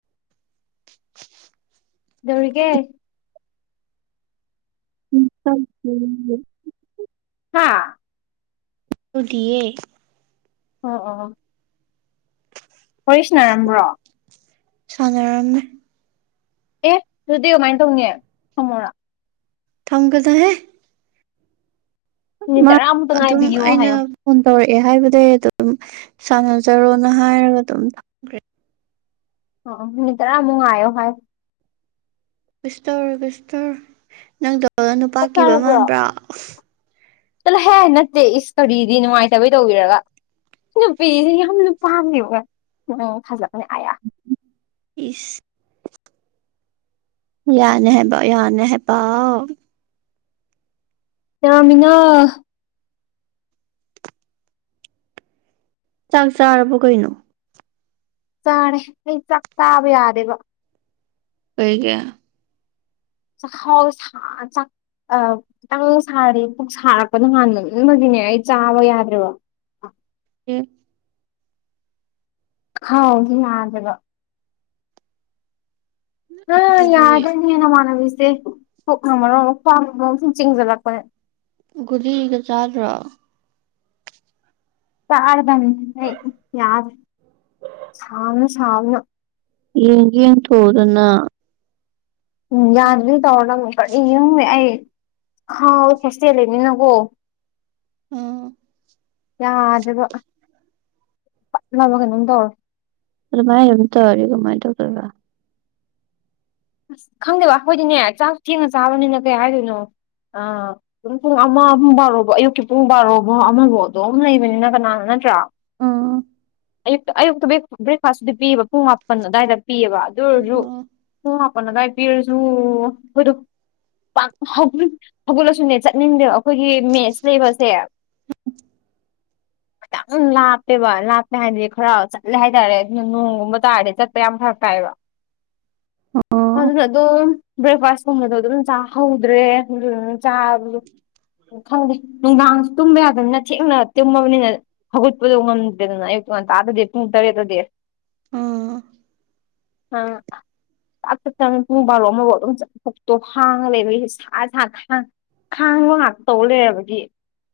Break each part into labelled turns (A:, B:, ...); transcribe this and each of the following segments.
A: [inaudible]
B: ꯗꯧꯔꯤꯒꯦ
A: ꯎ
B: ꯍꯥꯥ
A: ꯗꯤꯌꯦ
B: ꯑꯣ ꯑ ꯍꯔꯤꯁꯅꯥꯔꯝꯕ꯭ꯔꯣ
A: ꯁꯥꯟꯅꯔꯝꯃꯦ
B: ꯑꯦ ꯑꯗꯨꯗꯤ ꯀꯃꯥꯏꯅ ꯇꯧꯅꯤ ꯊꯃꯣꯔꯥ
A: ꯊꯪ ꯀꯗꯍꯦ
B: ꯃꯤꯅꯤꯠ
A: ꯃꯥ
B: ꯇꯔꯥꯃꯨꯛꯇ
A: ꯑꯗꯨꯝ
B: ꯉꯥꯏꯕꯤꯌꯣ
A: ꯑꯩꯅ
B: ꯍꯥꯏꯌꯣ
A: ꯐꯣꯟ ꯇꯧꯔ ꯑꯦ ꯍꯥꯏꯕꯗꯤꯩ ꯑꯗꯨꯝ ꯁꯥꯟꯅꯖꯔꯣꯅ ꯍꯥꯏꯔꯒ ꯑꯗꯨꯝ ꯊꯝꯈ꯭ꯔꯦ
B: ꯑ ꯃꯤꯅꯤꯗ꯭ꯔꯥ ꯑꯃꯨꯣ ꯍꯥꯏ
A: ꯈ꯭ꯔꯤꯁꯇꯧ ꯈ꯭ꯁꯇ ꯅꯪꯗ ꯅꯨꯄꯥ ꯀꯤꯕ ꯃꯥꯟꯕ꯭ꯔꯥ
B: ꯆꯂꯣ ꯍꯦ ꯅꯠꯇꯦ ꯏꯁ ꯀꯔꯤꯗꯤ ꯅꯨꯡꯉꯥꯏꯇꯕꯩ ꯇꯧꯕꯤꯔꯒ ꯅꯨꯄꯤꯁꯦ ꯌꯥꯝꯅ ꯄꯥꯝꯃꯦꯕ ꯎ ꯐꯖꯛꯄꯅꯦ
A: ꯏꯤꯁ ꯌꯥꯅꯦ ꯍꯥꯏꯦꯕ ꯌꯥꯅꯦ ꯍꯥꯏꯦ ꯄꯥꯎ
B: ꯌꯥꯃꯤꯅꯥ
A: ꯆꯥꯛ ꯆꯥꯔꯕꯣ ꯀꯩꯅꯣ
B: ꯆꯥꯅꯦ ꯑꯩ ꯆꯥꯛ ꯇꯥꯕ ꯌꯥꯗꯦꯕ
A: ꯍꯒ
B: ꯆ ꯍꯥꯎꯁ ꯆ ꯑ ꯈꯤꯇꯪ ꯁꯥꯔꯗꯤ ꯄꯨꯛ ꯁꯥꯔꯛꯄ ꯅ ꯍꯥꯟꯅ ꯂ ꯑꯃꯒꯤꯅꯦ ꯑꯩ ꯆꯥꯕ ꯌꯥꯗ꯭ꯔꯦꯕ ꯑ
A: ꯎ
B: ꯍꯥꯎꯒꯤ ꯌꯥꯗꯕ ꯑ
A: ꯑꯗꯨꯗꯤ
B: ꯌꯥꯗ ꯅꯅ ꯃꯥꯅꯕꯤꯁ ꯦ ꯀ ꯍꯥꯥꯡꯃꯔꯣ ꯑꯃꯨꯛ ꯈ ꯁꯨꯝ ꯆꯤꯡꯁꯤꯜꯂꯛꯄꯅꯦ
A: ꯗꯤꯒ ꯆꯥꯗ꯭ꯔꯣ
B: ꯇꯔꯗꯝ ꯌꯥꯗ ꯁꯥꯎꯅ ꯁꯥꯎꯅ
A: ꯌꯦꯡꯒꯦꯡ ꯇꯣꯗꯅ
B: ꯎꯝ ꯌꯥꯗ ꯇꯧꯅ ꯀꯨꯝ ꯑꯩ ꯍꯥꯎ ꯐꯁꯤ ꯂꯩꯦꯅꯤ ꯅꯒꯣ
A: ꯑꯥ
B: ꯌꯥꯖꯕ ꯅꯃ ꯀꯩꯅꯣ ꯇꯧꯔ
A: ꯑꯗꯨ ꯃꯥꯥꯏꯝꯇ ꯋꯥꯔꯤꯒꯃꯥꯏ ꯇꯇꯔꯕ
B: ꯑꯁ ꯈꯪꯗꯦꯕ ꯑꯩꯈꯣꯏꯗꯤꯅꯦ ꯆꯥꯛꯁꯨ ꯊꯦꯡꯅ ꯆꯥꯕꯅꯤꯅ ꯀꯩ ꯍꯥꯏꯗꯣꯏꯅꯣ ꯑ ꯑꯗꯨꯝ ꯄꯨꯡ ꯑꯃꯨꯡ ꯕꯥꯔꯣꯐ ꯑꯌꯨꯛꯀꯤ ꯄꯨꯡ ꯕꯥꯔꯣꯐꯥꯎ ꯑꯃꯐꯥꯎ ꯑꯗꯨꯝ ꯂꯩꯕꯅꯤꯅ ꯀꯅꯥꯅ ꯅꯠꯇ꯭ꯔꯣ
A: ꯑꯥ
B: ꯑꯌꯨꯛꯇ ꯑꯌꯨꯛꯇ ꯕ꯭ꯔꯦꯛꯐꯥꯁꯇꯨꯗꯤ ꯄꯤꯑꯕ ꯄꯨꯡ ꯃꯥꯄꯟ ꯑꯗꯨꯋꯥꯏꯗ ꯄꯤꯑꯕ ꯑꯗꯨ ꯑꯣꯏꯔꯁꯨ
A: ꯑꯣ
B: ꯑꯄꯅꯒꯥꯏ ꯄꯔꯖꯨ ꯍꯣꯏꯗꯨ ꯍꯧꯒꯠꯂꯁꯨꯅꯦ ꯆꯠꯅꯤꯡꯗꯦꯕ ꯑꯩꯈꯣꯏꯒꯤ ꯃꯦꯁ ꯂꯩꯕꯁꯦ [inaudible] ꯂꯥꯞꯇꯦꯕ ꯂꯥꯞꯄꯦ ꯍꯥꯏꯗꯤ ꯈꯔ ꯆꯠꯂꯦ ꯍꯥꯏꯇꯥꯔꯦ ꯑꯗꯨꯅ ꯅꯣꯡꯒꯨꯝꯕ ꯇꯥꯔꯗꯤ ꯆꯠꯄ ꯌꯥꯝ ꯐꯔꯛ ꯇꯥꯏꯕ [inaudible] ꯑꯗꯨꯅ ꯑꯗꯨꯝ ꯕ꯭ꯔꯦꯛꯐꯥꯁꯀꯨꯝꯕꯗꯣ ꯑꯗꯨꯝ ꯆꯥꯍꯧꯗ꯭ꯔꯦ ꯆꯒꯂ ꯈꯪꯗꯦ ꯅꯨꯡꯗꯥꯡꯁꯨ ꯇꯨꯝꯕ ꯌꯥꯗꯕꯅꯤꯅ ꯊꯦꯡꯅ ꯇꯨꯝꯃꯕꯅꯤꯅ ꯍꯧꯒꯠꯄꯗꯣ ꯉꯝꯗꯦꯗꯅ ꯑꯌꯨꯛꯇ ꯇ ꯉꯥꯟ ꯇ ꯗꯦ ꯊꯨꯡ ꯇꯔꯦ ꯗꯦ
A: ꯑꯥ
B: ꯑ ꯥꯛ ꯆ꯭ꯔꯕꯅꯤ ꯄꯨꯡ ꯕꯥꯔꯣ ꯑꯃꯐꯥꯎ ꯑꯗꯨꯝ ꯆꯊꯣꯛꯇꯣ ꯍꯥꯡꯉ ꯂꯩꯕꯒꯤꯁꯦ ꯁꯥ ꯁꯥ ꯍꯥꯡ ꯈꯥꯡꯕ ꯉꯥꯛꯇ ꯇꯧꯔ ꯂꯩꯔꯕꯗꯤ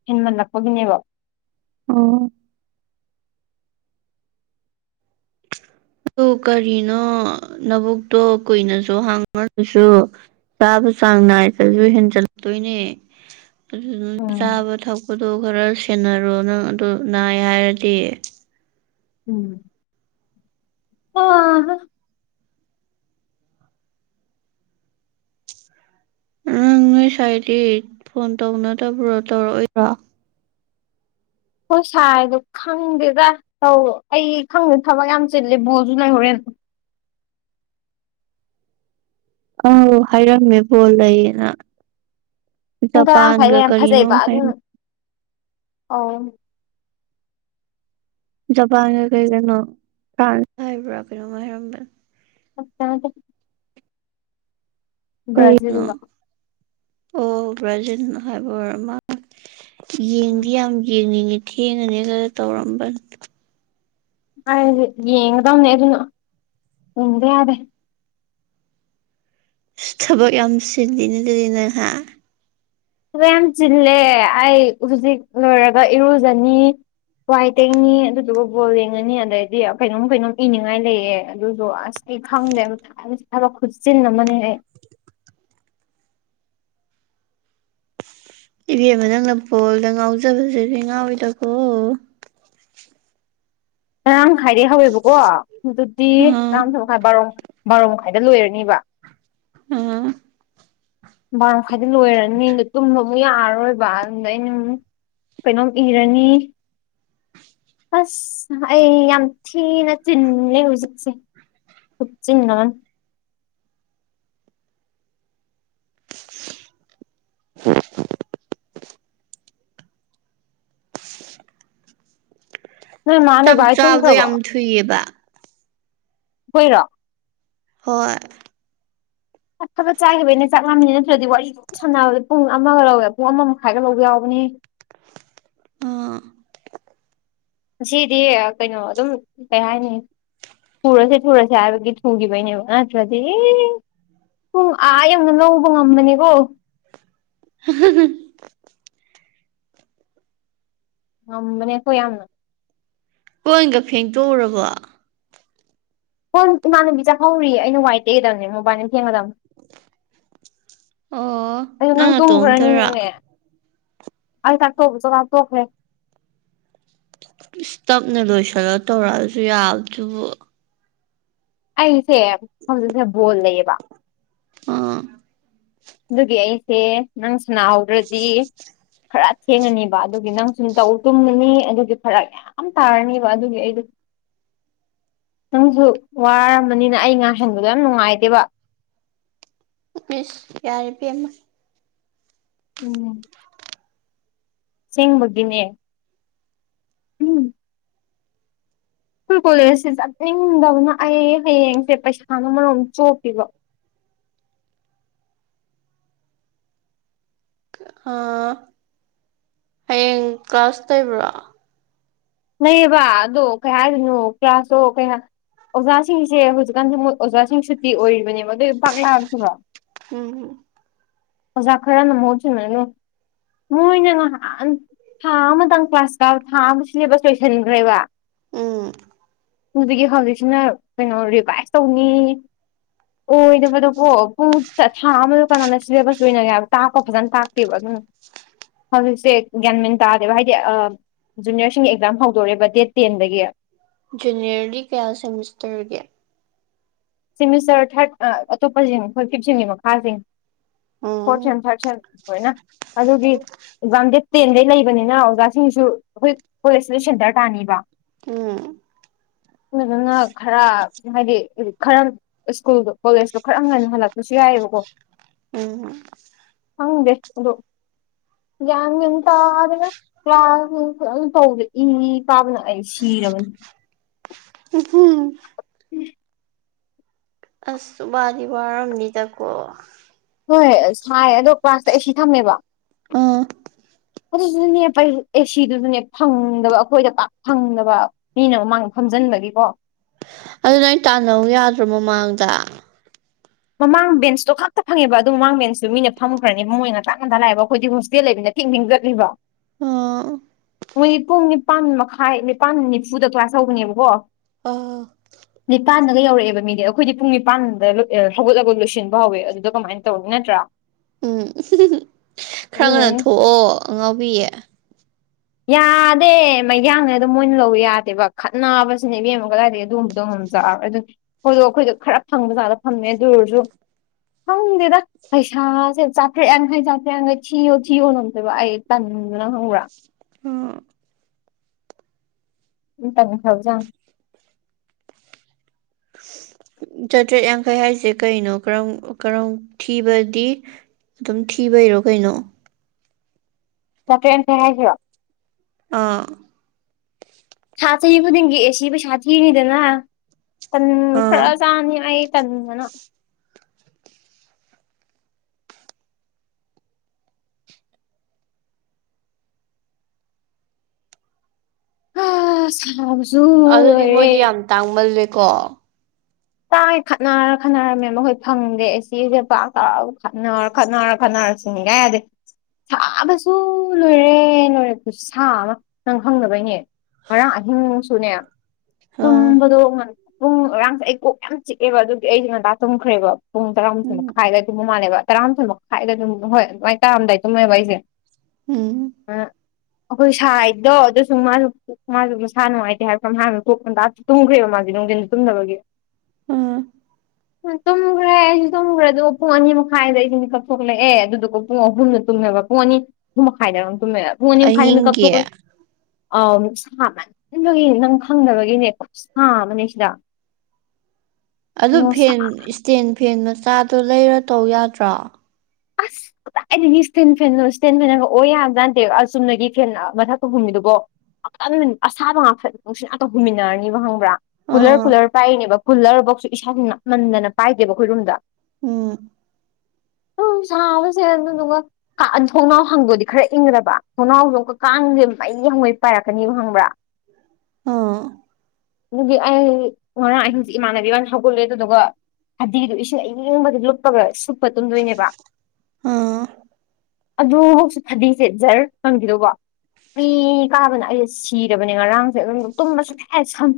B: ꯍꯦꯟꯃꯜꯂꯛꯄꯒꯤꯅꯦꯕ
A: ꯑꯣ ꯑꯗꯨ ꯀꯔꯤꯅꯣ ꯅꯕꯨꯛꯇꯣ ꯀꯨꯏꯅꯁꯨ ꯍꯥꯡꯉ꯭ꯔꯁꯨ ꯆꯥꯕ ꯆꯥꯡ ꯅꯥꯏꯗꯁꯨ ꯍꯦꯟꯖꯜꯂꯛꯇꯣꯏꯅꯦ ꯑꯗꯨꯗꯨꯅ
B: ꯎꯝ
A: ꯆꯥꯕ ꯊꯛ ꯑꯗꯨꯗꯣ ꯈꯔ ꯁꯦꯟꯅꯔꯣ ꯅꯪ ꯑꯗꯨ ꯅꯥꯏ ꯍꯥꯏꯔꯗꯤ
B: ꯎꯝ ꯑꯥ
A: ꯅꯪ ꯅꯣꯏ ꯁꯥꯏꯗꯤ ꯐꯣꯟ ꯇꯧꯅꯗꯕ꯭ꯔꯣ ꯇꯧꯔꯛꯑꯣꯏꯕ꯭ꯔ
B: ꯍꯣꯏ ꯁꯥꯏꯗꯣ ꯈꯪꯗꯦꯗ ꯇꯧ ꯑꯩ ꯈꯪꯗꯦ ꯊꯕꯛ ꯌꯥꯝ ꯆꯤꯜꯂꯦ ꯕꯣꯜꯁꯨ ꯅ ꯍꯣꯔꯦꯟ ꯎꯝ
A: ꯑꯥꯎ ꯍꯥꯏꯔꯝꯃꯦꯕꯣ ꯂꯩꯌꯦꯅ
B: ꯄꯨꯡ ꯇꯈꯥꯏꯗ
A: ꯖꯄꯥꯟꯒ
B: ꯌꯥꯝ ꯐꯖꯩꯕ
A: ꯀꯔꯤꯅꯣꯝ
B: ꯑꯗꯨꯅ
A: ꯍꯥꯏꯔꯝꯃꯦ
B: ꯑ
A: ꯖꯄꯥꯟꯒ ꯀꯩ ꯀꯩꯅꯣ ꯐ꯭ꯔꯥꯟꯁ ꯍꯥꯏꯕ꯭ꯔꯥ ꯀꯩꯅꯣꯝꯃ ꯍꯥꯏꯔꯝꯕ
B: ꯑ ꯀ ꯕ꯭ꯔꯥꯖꯤꯜ
A: ꯀꯔꯤꯅꯣ ꯑꯣ ꯭ꯔꯖꯤꯟ ꯍꯥꯏꯕ ꯑꯃ ꯌꯦꯤꯡꯗꯤ ꯌꯦꯉ ꯈꯦꯡꯉꯅꯤ ꯈꯔ ꯇꯧꯔꯝꯕ
B: ꯑꯗꯤ ꯌꯦꯡꯉꯗꯥꯅꯦ ꯑꯗꯨꯅ ꯎꯗꯦ ꯌꯥꯗꯦ
A: ꯁ ꯊꯕꯛ ꯌꯥꯝ ꯁꯤꯟꯂꯤꯅ ꯂꯩ ꯅꯪꯍꯥ
B: ꯑꯗꯣ ꯌꯥꯝ ꯆꯤꯜꯂꯦ ꯑꯩ ꯍꯧꯖꯤꯛ ꯂꯣꯏꯔꯒ ꯏꯔꯨꯖꯅꯤ ꯋꯥꯏ ꯇꯦꯡꯅꯤ ꯑꯗꯨꯗꯨꯒ ꯕꯣꯜ ꯌꯦꯡꯉꯅꯤ ꯑꯗꯩꯗꯤ ꯀꯩꯅꯣꯝ ꯀꯩꯅꯣꯝ ꯏꯅꯤꯡꯉꯥꯏ ꯂꯩꯌꯦꯦ ꯑꯗꯨꯁꯨꯣ ꯑꯁ ꯑꯩ ꯈꯪꯗꯦꯕ ꯊꯕꯛ ꯈꯨꯠꯆꯤꯟ ꯑꯃꯅꯤꯅꯦ ꯑꯩ
A: ꯏꯕꯦꯝ ꯑꯃ ꯅꯪꯅ ꯄꯣꯜꯗ ꯉꯥꯎꯖꯕꯁꯦ ꯁꯤ ꯉꯥꯎꯋꯤꯗꯀꯣ
B: ꯉꯔꯥꯡ ꯍꯥꯏꯥꯏꯔꯦ ꯍꯧꯋꯦꯕꯀꯣ ꯑꯗꯨꯗꯤ
A: ꯑꯥ
B: ꯉꯔꯥꯡ ꯃꯈꯥꯏ ꯕꯥꯔꯣ ꯕꯥꯔꯣ ꯃꯈꯥꯏꯗ ꯂꯣꯏꯔꯅꯤꯕ
A: ꯑꯥ
B: ꯈꯥꯏꯗꯤ ꯂꯣꯏꯔꯅꯤꯗꯣ ꯇꯨꯝ ꯌꯥꯔꯔꯣꯏꯕ ꯑꯗꯨꯝꯗ ꯑꯩꯅ ꯀꯩꯅꯣꯝ ꯏꯔꯅꯤ ꯑꯁ ꯑꯩ ꯌꯥꯝ ꯊꯤꯅ ꯆꯤꯟꯅꯦ ꯍꯧꯖꯤꯛꯁꯦ ꯄꯨꯆꯤꯡꯅꯥꯟ
A: ꯍꯝ
B: ꯅꯣꯏ ꯃꯥ ꯅꯣꯏ
A: ꯆꯞ
B: ꯕꯥ ꯍꯣꯏ
A: ꯆꯥꯕꯗꯣ
B: ꯇꯨꯝꯈ꯭ꯔꯕꯣ
A: ꯌꯥꯝ ꯊꯨꯏꯑꯕ
B: ꯣꯏꯔꯣ
A: ꯍꯣꯏ
B: ꯑ ꯊꯕꯛ ꯆꯥꯈꯤꯕ ꯑꯩꯅ ꯆꯥꯛ ꯂꯃꯤꯅꯤ ꯅꯠꯇ꯭ꯔꯗꯤ ꯋꯥꯔꯤꯗꯨ ꯁꯥꯟꯅꯕꯗ ꯄꯨꯡ ꯑꯃꯒ ꯂꯧꯋꯦ ꯄꯨꯡ ꯑꯃ ꯃꯈꯥꯏꯒ ꯂꯧꯕ ꯌꯥꯎꯕꯅꯦ
A: ꯑꯥ
B: ꯑꯁꯤꯗꯤ ꯀꯩꯅꯣ ꯑꯗꯨꯝ ꯀꯩ ꯍꯥꯏꯅꯤ ꯊꯨꯔꯁꯦ ꯊꯨꯔꯁꯦ ꯍꯥꯏꯕꯒꯤ ꯊꯨꯈꯤꯕꯩꯅꯦꯕ ꯑꯊ꯭ꯔꯗꯤ ꯄꯨꯡ ꯑꯥ ꯌꯧꯅ ꯂꯧꯕ ꯉꯝꯕꯅꯤꯀꯣ
A: [inaudible]
B: ꯑ ꯃꯅꯦꯈꯣꯏ ꯌꯥꯝꯝ ꯅ
A: ꯅꯣꯏꯒ ꯐꯦꯡꯗꯣꯛꯎꯔꯕ
B: ꯐꯣꯟ ꯏꯃꯥꯟꯅꯕꯤ ꯆꯥꯛꯍꯧꯔꯤ ꯑꯩꯅ ꯋꯥꯏ ꯇꯩꯗꯕꯅꯦ ꯃꯣꯕꯥꯏꯜ ꯀꯦ ꯃꯦꯗꯥꯝ
A: ꯑꯣ
B: ꯑꯣ ꯅꯪ
A: ꯅꯇꯣꯝꯇꯔꯥ
B: ꯇꯣꯡꯈ꯭ꯔꯅꯤꯅꯅꯦ ꯑꯩ ꯇ ꯇꯣꯛꯁꯨ ꯇ ꯇꯣꯛꯈ꯭ꯔꯦ
A: ꯏꯁ ꯇꯞꯅ ꯂꯣꯏꯁꯤꯜꯂ ꯇꯧꯔꯛꯑꯁꯨ ꯌꯥꯕꯗꯨꯕꯨ
B: ꯑꯩꯁꯦ ꯍꯧꯖꯤꯛꯁꯦ ꯕꯣꯜ ꯂꯩꯌꯦꯕ
A: ꯑꯥ
B: ꯑꯗꯨꯒꯤ ꯑꯩꯁꯦ ꯅꯪ ꯁꯅꯥꯍꯧꯗ꯭ꯔꯗꯤ ꯈꯔ ꯊꯦꯡꯉꯅꯤꯕ ꯑꯗꯨꯒꯤ ꯅꯪ ꯁꯨꯝ ꯇꯧ ꯇꯨꯝꯃꯅꯤ ꯑꯗꯨꯒꯤ ꯐꯔꯛ ꯌꯥꯝ ꯇꯥꯔꯅꯤꯕ ꯑꯗꯨꯒꯤ ꯑꯩꯗ [inaudible] ꯅꯪꯁꯨ ꯋꯥꯔꯝꯕꯅꯤꯅ ꯑꯩ ꯉꯥꯡꯁꯤꯟꯕꯗ ꯌꯥꯝ ꯅꯨꯡꯉꯥꯏꯗꯦꯕ
A: ꯁ ꯌꯥꯔ ꯄꯃ
B: ꯎꯝ ꯁꯤꯡꯕꯒꯤꯅꯦ ꯁ꯭ꯀꯨꯜ ꯀꯣꯂꯦꯖꯁꯦ ꯆꯠꯅꯤꯡꯗꯕꯅ ꯑꯩ ꯍꯌꯦꯡꯁꯦ ꯄꯩꯁꯥ ꯑꯃ ꯃꯔꯣꯝ ꯆꯣꯞꯄꯤꯕ [inaudible]
A: ꯑ ꯍꯌꯦꯡ ꯀ꯭ꯂꯥꯁ ꯇꯕ꯭ꯔꯣ
B: ꯅꯌꯦꯕ ꯑꯗꯣ ꯀꯩ ꯍꯥꯏꯔꯤꯅꯣ ꯀ꯭ꯂꯌꯥꯥꯁꯇꯣ ꯀꯩꯅ ꯑꯣꯖꯥꯁꯤꯡꯁꯦ ꯍꯧꯖꯤꯛꯀꯥꯟꯁꯦ ꯑꯣꯖꯥꯁꯤꯡ ꯁꯨꯇꯤ ꯑꯣꯏꯔꯤꯕꯅꯦꯕ ꯄꯥꯛ ꯂꯥꯛꯑꯁꯤꯔꯣ
A: ꯎꯝ
B: ꯑꯣꯖꯥ ꯈꯔꯅ ꯃꯍꯨꯠ ꯁꯤꯟꯅꯔꯅꯨ ꯃꯣꯏꯅ ꯉꯥꯏꯍꯥꯟ ꯊꯥ ꯑꯃꯇꯪ ꯀ꯭ꯂꯥꯁꯀ ꯊꯥ ꯑꯃ ꯁꯤꯂꯦꯕꯁ ꯂꯣꯏꯁꯤꯟꯈ꯭ꯔꯦꯕ
A: ꯎꯝ
B: ꯍꯧꯖꯤꯒꯤ ꯍꯧꯖꯤꯛꯁꯤꯅ ꯀꯩꯅꯣ ꯔꯤꯚꯥꯏꯁ ꯇꯧꯅꯤ ꯑꯣꯏꯗꯕꯗꯣ ꯄꯣ ꯄꯨꯡ ꯊꯥ ꯑꯃꯗꯣ ꯀꯅꯥꯅ ꯁꯤꯂꯦꯕꯁ ꯂ ꯑꯣꯏꯅꯒꯦ ꯍꯥꯏꯕ ꯀ ꯐꯖꯅ ꯇꯥꯛꯇꯦꯕ ꯑꯗꯨꯝ ꯍꯧꯖꯤꯛꯁꯦ ꯒ꯭ꯌꯥꯟꯃꯤꯟ ꯇꯥꯗꯦꯕ ꯍꯥꯏꯗꯤ ꯖꯨꯅꯤꯔ ꯁꯤꯡ ꯑꯦꯛꯖꯥꯝ ꯍꯧꯗꯣꯔꯦꯕ ꯗꯦꯠ ꯇꯦꯟꯗꯒꯤ
A: ꯖꯨꯅꯤꯌꯔꯗꯤ ꯀꯌꯥ ꯁꯦꯃꯤꯁꯇꯔꯒꯦ
B: ꯁꯤꯦꯃꯤꯁꯇꯔ ꯊꯥꯔꯠ ꯑꯇꯣꯞꯄꯁꯤꯡ ꯑꯩꯈꯣꯏ ꯐꯤꯞꯁꯤꯟꯒꯤ ꯃꯈꯥꯥꯁ ꯐꯣꯔ
A: ꯎꯝ
B: ꯁꯦꯟ ꯊꯥꯔꯠ ꯍꯦꯟ ꯍꯣꯏꯅ ꯑꯗꯨꯒꯤ ꯑꯦꯛꯖꯥꯝ ꯗꯦꯗ ꯇꯦꯟꯗꯩ ꯂꯩꯕꯅꯤꯅ ꯑꯣꯖꯥꯁꯤꯡꯁꯨ ꯑꯩꯈꯣꯏ ꯀꯣꯂꯦꯖꯁꯤꯗ ꯁꯦꯟꯇꯔ ꯇꯥꯅꯤꯕ
A: ꯎꯝ
B: ꯑꯗꯨ ꯑꯗꯨꯅ ꯈꯔ ꯍꯥꯏꯗꯤ ꯈꯔ ꯁ꯭ꯀꯨꯜꯗꯣ ꯀꯣꯂꯦꯖꯇꯣ ꯈꯔ ꯍꯟꯅ ꯍꯜꯂꯛꯄꯁꯨ ꯌꯥꯏꯑꯕꯀꯣ
A: ꯎꯝ
B: ꯍꯪꯗꯦ ꯑꯗꯨꯗꯣ ꯒ꯭ꯌꯥꯟ ꯃꯝ ꯇꯥꯗꯅ ꯀ꯭ꯂ ꯇꯧꯕ ꯏ ꯄꯥꯕꯅ ꯑꯩ ꯁꯤ ꯅꯤ
A: ꯎꯝ
B: ꯎꯝ
A: ꯑꯁꯕꯥꯗꯤ ꯋꯥꯔꯝꯅꯤꯗꯀꯣ
B: ꯍꯣꯏ ꯍꯣꯏ ꯁꯥꯏꯌꯦ ꯑꯗꯣ ꯀ꯭ꯂꯥꯁꯇ ꯑꯩ ꯁꯤ ꯊꯝꯃꯦꯕ
A: ꯑꯥ
B: ꯑꯗꯨꯗꯨꯅꯦ ꯑꯦ ꯁꯤꯗꯨꯁꯨꯅꯦ ꯐꯪꯗꯕ ꯑꯩꯈꯣꯏꯗ ꯄꯥꯛ ꯐꯪꯗꯕ ꯃꯤꯅ ꯃꯃꯥꯡꯗ ꯐꯪ ꯈꯝꯖꯤꯟꯕꯒꯤꯀꯣ
A: ꯑꯗꯨꯅ ꯑ ꯇꯥꯟꯅꯧ ꯌꯥꯗ꯭ꯔꯣ ꯃꯃꯥꯡꯗ
B: ꯃꯃꯥꯡ ꯕꯁꯇꯣ ꯈꯛꯇ ꯐꯪꯉꯦꯕ ꯑꯗꯨ ꯃꯃꯥꯡꯕꯁꯇꯨ ꯃꯤꯅ ꯐꯝꯈ꯭ꯔꯅꯤ ꯃꯣꯏ ꯑꯣꯏꯅꯅ ꯂꯥꯛ ꯉꯟꯊ ꯂꯥꯛꯑꯕ ꯑꯩꯈꯣꯏꯗꯤ ꯍꯣꯁꯇꯦꯜ ꯂꯩꯕꯅꯤꯅ ꯊꯤꯡ ꯍꯤꯡꯖꯠꯂꯤꯕꯣ
A: ꯑꯥ
B: ꯃꯣꯏꯒꯤ ꯄꯨꯡ ꯅꯤꯄꯥꯟ ꯃꯈꯥꯏ ꯅꯤꯄꯥꯜ ꯅꯤꯐꯨꯗ ꯀ꯭ꯂꯥꯁ ꯍꯧꯕꯅꯦꯕꯀꯣ
A: ꯑꯥ
B: ꯅꯤꯄꯥꯟꯗꯒ ꯌꯧꯔꯛꯑꯦꯕ ꯃꯤꯗꯤ ꯑꯩꯈꯣꯏꯗꯤ ꯄꯨꯡ ꯅꯤꯄꯥꯟꯗ ꯍꯧꯒꯠꯂꯒꯠ ꯂꯣꯏꯁꯤꯟꯕ ꯍꯧꯋꯦ ꯑꯗꯨꯗ ꯀꯃꯥꯏꯅ ꯇꯧꯔꯒ ꯅꯠꯇ꯭ꯔꯥ
A: ꯎꯝ ꯈꯔ ꯉꯟꯅ
B: ꯑꯗꯨꯅꯅꯤ
A: ꯊꯣꯛꯑꯣ ꯑꯉꯥꯎꯕꯤꯌꯦ
B: ꯌꯥꯗꯦ ꯃꯩꯌꯥꯡꯅꯦ ꯑꯗꯨꯝ ꯃꯣꯏꯅ ꯂꯧꯕ ꯌꯥꯗꯦꯕ ꯈꯠꯅꯕ ꯁꯤꯅꯦꯕꯦꯝ ꯑꯃ ꯀꯗꯥꯏꯗꯒꯤ ꯑꯗꯨꯒꯨꯝꯕꯗꯣ ꯉꯝ ꯆ ꯑꯗꯨꯣꯏꯗꯣ ꯑꯩꯈꯣꯏꯗꯣ ꯈꯔ ꯐꯪꯕ ꯖꯥꯠꯗ ꯐꯪꯃꯦ ꯑꯗꯨ ꯑꯣꯏꯔꯁꯨ ꯍꯪꯗꯦꯗ ꯄꯩꯁꯥꯥꯁꯦ ꯆꯥꯇ꯭ꯔꯦ ꯌꯥꯡꯈꯩ ꯆꯥꯇ꯭ꯔꯦ ꯌꯥꯩ ꯊꯤꯌ ꯊꯤꯌꯣ ꯅꯣꯇꯕ ꯇꯝ ꯎꯝꯪ ꯍꯧ꯭ꯔ ꯇꯅ ꯈꯥꯎꯖꯥꯡ
A: ꯆꯥꯇ꯭ꯔꯦꯠ ꯌꯥꯡꯈꯩ ꯍꯥꯏꯁꯦ ꯀꯩꯅꯣ ꯀꯔ ꯀꯔꯝ ꯊꯤꯕꯗꯤ ꯑꯗꯨꯝ ꯊꯤꯕꯩꯔꯣ ꯀꯩꯅꯣ
B: ꯅꯠꯇ꯭ꯔꯦ ꯑꯝꯇꯦ ꯍꯥꯏꯁꯤꯔꯣꯑꯣ
A: ꯑꯥ
B: ꯊ ꯆꯍꯤ ꯈꯨꯗꯤꯡꯒꯤ ꯑꯦꯁꯤ ꯄꯩꯁꯥ ꯊꯤꯅꯤꯗꯅ ꯁꯟ
A: ꯑꯥ
B: ꯈꯔ ꯆꯥꯅꯤ ꯑꯩ ꯇꯅ ꯑ ꯁꯂ
A: ꯑꯗꯨꯗꯤ ꯃꯣꯏꯗꯤ ꯌꯥꯝ ꯇꯥꯡꯃꯜꯂꯦꯀꯣ
B: ꯇꯥꯏ ꯈꯠꯅꯔ ꯈꯠꯅꯔꯝꯃꯦ ꯃꯈꯣꯏ ꯐꯪꯗꯦ ꯁꯤꯁꯦ ꯄꯥꯛ ꯇꯥ ꯈꯠꯅꯔ ꯈꯠꯅꯔ ꯈꯠꯅꯔ ꯑ ꯁꯤꯉꯥꯏꯗꯦ ꯁꯥꯕꯁꯨ ꯂꯣꯏꯔꯦ ꯂꯣꯏꯔꯛꯄꯁꯨ ꯁꯥ ꯑꯃ ꯅꯪ ꯍꯪꯅꯕꯩꯅꯦ ꯃꯔ ꯑꯍ ꯁꯨꯅꯌꯥ
A: ꯑꯥ
B: ꯇꯨꯝꯕꯗꯣ ꯄꯨꯡ ꯉꯥꯡꯁꯦ ꯑꯩ ꯀꯣꯛ ꯌꯥꯝ ꯆꯤꯛꯑꯦꯕ ꯑꯗꯨꯗꯤ ꯑꯩꯗꯤ ꯉꯟꯇꯥ ꯇꯨꯝꯈ꯭ꯔꯦꯕ ꯄꯨꯡ ꯇꯔꯥꯃꯊꯣꯏ
A: ꯎꯝ
B: ꯃꯈꯥꯏꯗ ꯇꯨꯝꯕ ꯃꯥꯜꯂꯦꯕ ꯇꯔꯥꯃꯥꯊꯣꯏ ꯃꯈꯥꯏꯗ ꯑꯗꯨꯝ ꯍꯣꯏ ꯑꯗꯨꯃꯥꯏꯅ ꯇꯥꯔꯑꯝꯗꯥꯏ ꯇꯨꯝꯃꯦꯕ ꯑꯩꯁꯦ
A: ꯎꯝ
B: ꯑꯩꯈꯣꯏ ꯁꯥꯏꯗꯣ ꯑꯗꯨꯁꯨ ꯃꯥꯁꯨ ꯃꯥꯁꯨ ꯃꯁꯥ ꯅꯨꯡꯉꯥꯏꯇꯦ ꯍꯥꯏꯕ ꯍꯥꯏ ꯀꯣꯛꯇꯥꯛꯇ ꯇꯨꯝꯈ꯭ꯔꯦꯕ ꯃꯥꯒꯤꯦ ꯅꯨꯡꯊꯤꯟꯗ ꯇꯨꯝꯗꯕꯒꯤ
A: ꯑꯝ
B: ꯇꯨꯝꯈ꯭ꯔꯦ ꯑꯩꯁꯨ ꯇꯨꯝꯈ꯭ꯔꯦ ꯑꯗꯨ ꯄꯨꯡ ꯑꯅꯤ ꯃꯈꯥꯏꯗ ꯑꯩꯁꯤ ꯃꯤ ꯀꯛꯊꯂꯛꯑꯦ ꯑꯗꯨꯗꯨꯒ ꯄꯨꯡ ꯑꯍꯨꯝꯗꯨꯝ ꯕ ꯄꯨꯡ ꯑꯅꯤ ꯄꯨꯡ ꯃꯈꯥꯏꯗꯝ ꯇꯨꯝꯃꯦ ꯄꯨꯡ ꯑꯅꯤ ꯃꯈꯥꯏꯗ ꯃꯦꯀꯞ
A: ꯑꯍꯤꯡꯒꯤ
B: ꯊꯣꯛꯈ꯭ꯔꯦ ꯑꯥꯎ ꯁꯥ ꯃꯟꯕꯒꯤꯅꯦ ꯅꯪ ꯈꯪꯗꯕꯒꯤꯅꯦ ꯈꯨꯠ ꯁꯥ ꯑꯃꯅꯦ ꯁꯤꯗ
A: ꯑꯗꯨ
B: ꯅꯨꯡꯁꯥ
A: ꯐꯦꯟ ꯏꯁꯇꯦꯟ ꯐꯦꯟ ꯃꯆꯥꯗꯣ ꯂꯩꯔ ꯇꯧ ꯌꯥꯗ꯭ꯔꯣ
B: ꯑꯁ ꯀꯗꯥꯏ ꯏꯁꯇꯦꯟ ꯐꯣ ꯏꯁꯇꯦꯟ ꯐꯦꯟꯒꯛ ꯑꯣꯏ ꯌꯥꯝꯖꯥꯟꯗꯦ ꯑ ꯆꯨꯝꯅꯒꯤ ꯐꯦꯟ ꯃꯊꯛꯇ ꯍꯨꯝꯃꯤꯗꯨꯕꯣ ꯑꯁꯥꯕ ꯉꯥꯛꯇ ꯅꯨꯡꯁꯤꯠ ꯉꯥꯛꯇ ꯍꯨꯃꯤꯟꯅꯔꯅꯤꯕ ꯍꯪꯕ꯭ꯔꯥ ꯀꯨꯂꯔ
A: ꯑꯥ
B: ꯀꯨꯂꯔ ꯄꯥꯏꯔꯤꯅꯦꯕ ꯀꯨꯜꯂꯔꯐꯧꯁꯨ ꯏꯁꯥꯁꯨ ꯅꯞꯃꯟꯗꯅ ꯄꯥꯏꯗꯦꯕ ꯑꯩꯈꯣꯏ ꯔꯨꯝꯗ
A: ꯎꯝ
B: ꯎꯝ ꯁꯥꯕꯁꯦ ꯑꯗꯨꯒ ꯊꯣꯡꯅꯥꯎ ꯍꯪꯕꯗꯤ ꯈꯔ ꯏꯪꯗꯕ ꯊꯣꯡꯅꯥꯎꯗꯣ ꯑꯃꯨꯛꯀ ꯀꯥꯡꯥꯟꯁꯦ ꯃꯩ ꯍꯋꯥꯣꯏ ꯄꯥꯏꯔꯛꯀꯅꯤꯕ ꯈꯪꯕ꯭ꯔꯥ
A: ꯑꯥ
B: ꯑꯗꯨꯗꯤ ꯑꯩꯔ ꯑꯍꯤꯡꯁ ꯏꯃꯥꯟꯅꯕꯤ ꯋꯥ ꯍꯧꯒꯠꯂꯦ ꯑꯗꯨꯗꯨꯒ ꯍꯗꯤꯗꯨꯣ ꯏꯁꯤꯡ ꯑꯌꯪꯕꯗꯤ ꯂꯨꯞꯄꯒ ꯁꯨꯞꯄ ꯇꯨꯝꯗꯣꯏꯅꯦꯕ
A: ꯑ
B: ꯑꯗꯨꯐꯧꯁꯨ ꯐꯗꯤꯁꯦꯠ ꯖꯔ ꯐꯪꯈꯤꯗꯧꯕ ꯃꯤ ꯀꯥꯕꯅ ꯑꯩꯁꯦ ꯁꯤꯔꯕꯅꯦ ꯉꯔꯥꯡꯁꯦ ꯑꯗꯨꯝ ꯇꯨꯝꯃꯁꯨ ꯀ ꯁꯝ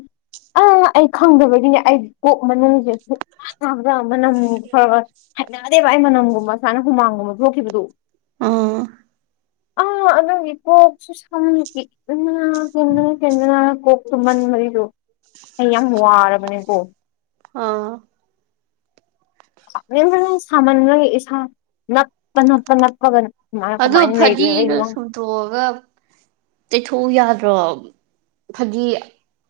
B: ꯑꯥ ꯑꯩ ꯈꯪꯗꯕꯒꯤꯅꯦ ꯑꯩ ꯀꯣꯛ ꯃꯅꯨꯡꯁꯦ ꯃꯅꯝ ꯐꯔ ꯍꯠꯅꯗꯦꯕ ꯑꯩ ꯃꯅꯝꯒꯨꯝꯕ ꯁꯨꯃꯥꯏꯅ ꯍꯨꯃꯥꯡꯒꯨꯝꯕ ꯊꯣꯛꯈꯤꯕꯗꯨ
A: ꯑ
B: ꯑ ꯑꯗꯨꯣ ꯏ ꯄꯣꯁꯨ ꯁ ꯎꯝ ꯀꯦꯟꯗꯅ ꯀꯦꯟꯗꯅ ꯀꯣꯛꯇꯨꯃꯟ ꯃꯔꯤꯗꯨ ꯑꯩ ꯌꯥꯝ ꯋꯥꯔꯕꯅꯦꯀꯣ
A: ꯑꯥ
B: ꯅꯤꯡꯅ ꯁꯥꯃꯟꯈꯣꯏ ꯏꯁꯥ ꯅꯞꯄ ꯅꯞꯄ ꯉꯞꯄꯒꯅ
A: ꯑꯣ ꯐꯗꯤꯒ ꯁꯨꯝꯇꯣꯛꯑꯒ ꯇꯩꯊꯣꯛꯎ ꯌꯥꯗ ꯑꯣ ꯐꯗꯤ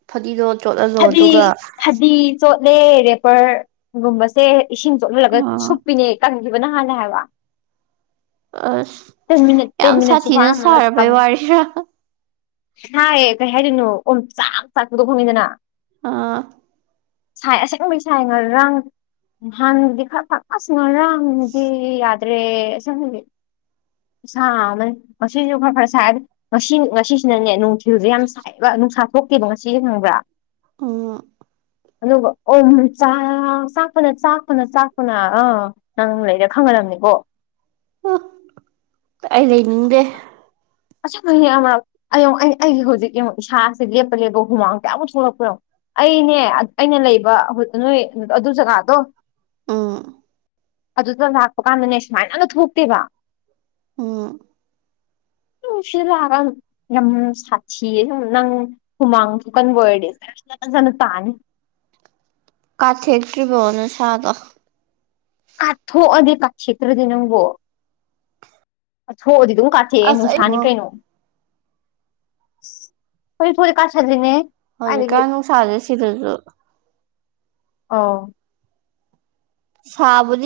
A: ꯐꯗꯤꯗꯣ ꯆꯣꯠꯍꯜꯂꯣ ꯑꯗꯨꯒ
B: ꯐꯗꯤ ꯐꯗꯤ ꯆꯣꯠꯂꯦ ꯔꯦꯄꯔꯒꯨꯝꯕꯁꯦ ꯏꯁꯤꯡ ꯆꯣꯠꯍꯜꯂꯒ
A: ꯑꯥ
B: ꯁꯨꯞꯄꯤꯅꯦ ꯕꯅ ꯍꯥꯏꯅ ꯍꯥꯏꯕ
A: ꯑꯁ
B: ꯇ ꯃꯤꯅꯤꯠ ꯇꯤꯟ
A: ꯌꯥꯝ
B: ꯃꯤꯅꯤꯠꯁꯨ
A: ꯁꯥꯊꯤꯅ ꯁꯥꯔꯕꯩ
B: ꯐꯅꯄꯉ
A: ꯋꯥꯔꯤꯔꯥ
B: ꯍꯥꯏꯥꯏꯌꯦ ꯀꯩ ꯍꯥꯏꯔꯤꯅꯣ ꯑꯣ ꯆ ꯆꯥꯛꯄꯗꯣ ꯈꯣꯡꯉꯤꯗꯅ
A: ꯑꯥ
B: ꯁꯥꯏ ꯑꯁꯦꯡꯕꯩ ꯁꯥꯏ ꯉ ꯔꯥꯡ ꯍꯥꯟꯗꯤ ꯈꯔ ꯊꯀ ꯁꯅꯔꯗꯤ ꯌꯥꯗ ꯔꯦ ꯆ ꯁꯥ ꯑꯃꯅꯤ ꯉꯁꯤꯁꯨ ꯈꯔ ꯈꯔ ꯁꯥꯏ ꯉꯁꯤ ꯉꯁꯤꯁꯤꯅꯅꯦ ꯅꯨꯡꯊꯤꯜꯁꯦ ꯌꯥꯝ ꯁꯥꯏꯕ ꯅꯨꯡꯁꯥ ꯊꯣꯛꯈꯤꯕꯗꯣ ꯉꯁꯤ ꯍꯅꯤꯡꯪꯕ꯭ꯔꯥ
A: ꯑ
B: ꯑꯗꯨꯒ ꯑꯣꯥꯛ ꯆꯥꯛ ꯐꯅ ꯆꯥꯛ ꯐꯅ ꯆꯥꯛꯄꯅ ꯑꯥ ꯅꯪ ꯂꯩꯗ ꯈꯪꯍꯜꯂꯝ ꯑꯣꯣ
A: ꯍ ꯑꯩ ꯍꯗꯦ
B: ꯑꯁꯨꯨꯝꯅꯤ ꯃꯔꯛ ꯑꯩꯡꯉꯛ ꯑꯩꯒꯤ ꯍꯧꯖꯤꯛ ꯌꯦꯡꯉꯛ ꯏꯁꯥꯁꯦ ꯂꯦꯞꯄ ꯂꯦꯞꯄ ꯍꯨꯃꯥꯡ ꯀꯌꯥꯃꯨꯛ ꯊꯣꯛꯂꯛꯄꯅꯡꯉꯣ ꯑꯩꯅꯦ ꯑꯩꯅ ꯂꯩꯕ ꯅꯣꯏ ꯑꯗꯨ ꯖꯒꯥꯗꯣ
A: ꯑꯥ
B: ꯑꯗꯨꯗ ꯂꯥꯛꯄ ꯀꯥꯟꯗꯅꯦ ꯁꯨꯃꯥꯏꯅ ꯑꯃ ꯊꯣꯛꯇꯦꯕ
A: ꯎꯝ
B: ꯎ ꯁꯤꯗ ꯂꯥꯛꯑꯒ ꯌꯥꯝ ꯁꯥꯊꯤꯌꯦ ꯅꯪ ꯍꯨꯃꯥꯡꯁꯨ ꯀꯟꯕ ꯑꯣꯏꯔꯗꯤ ꯖꯅ ꯇꯥꯅꯤ
A: ꯀꯊ ꯍꯦꯛꯇꯔꯤ ꯐꯣꯅ ꯁꯥꯥꯗ
B: ꯀꯥꯠꯊꯣꯛꯑꯗꯤ ꯀꯥꯦꯇ꯭ꯔꯗꯤ ꯅꯪꯕꯣ ꯀꯊꯣꯛꯑꯗꯤ ꯑꯗꯨ ꯀꯥꯊꯦ
A: ꯑꯁ
B: ꯅꯨꯡꯁꯥꯅꯤ
A: ꯑꯩꯉꯣ
B: ꯀꯩꯅꯣ ꯐꯖꯤ ꯐꯣꯔ ꯀꯥꯥꯁꯂꯤꯅꯦ
A: ꯍꯧꯖꯤꯀꯅ ꯁꯥꯖꯁꯤꯔꯁꯨ
B: ꯑ
A: ꯁꯥꯕ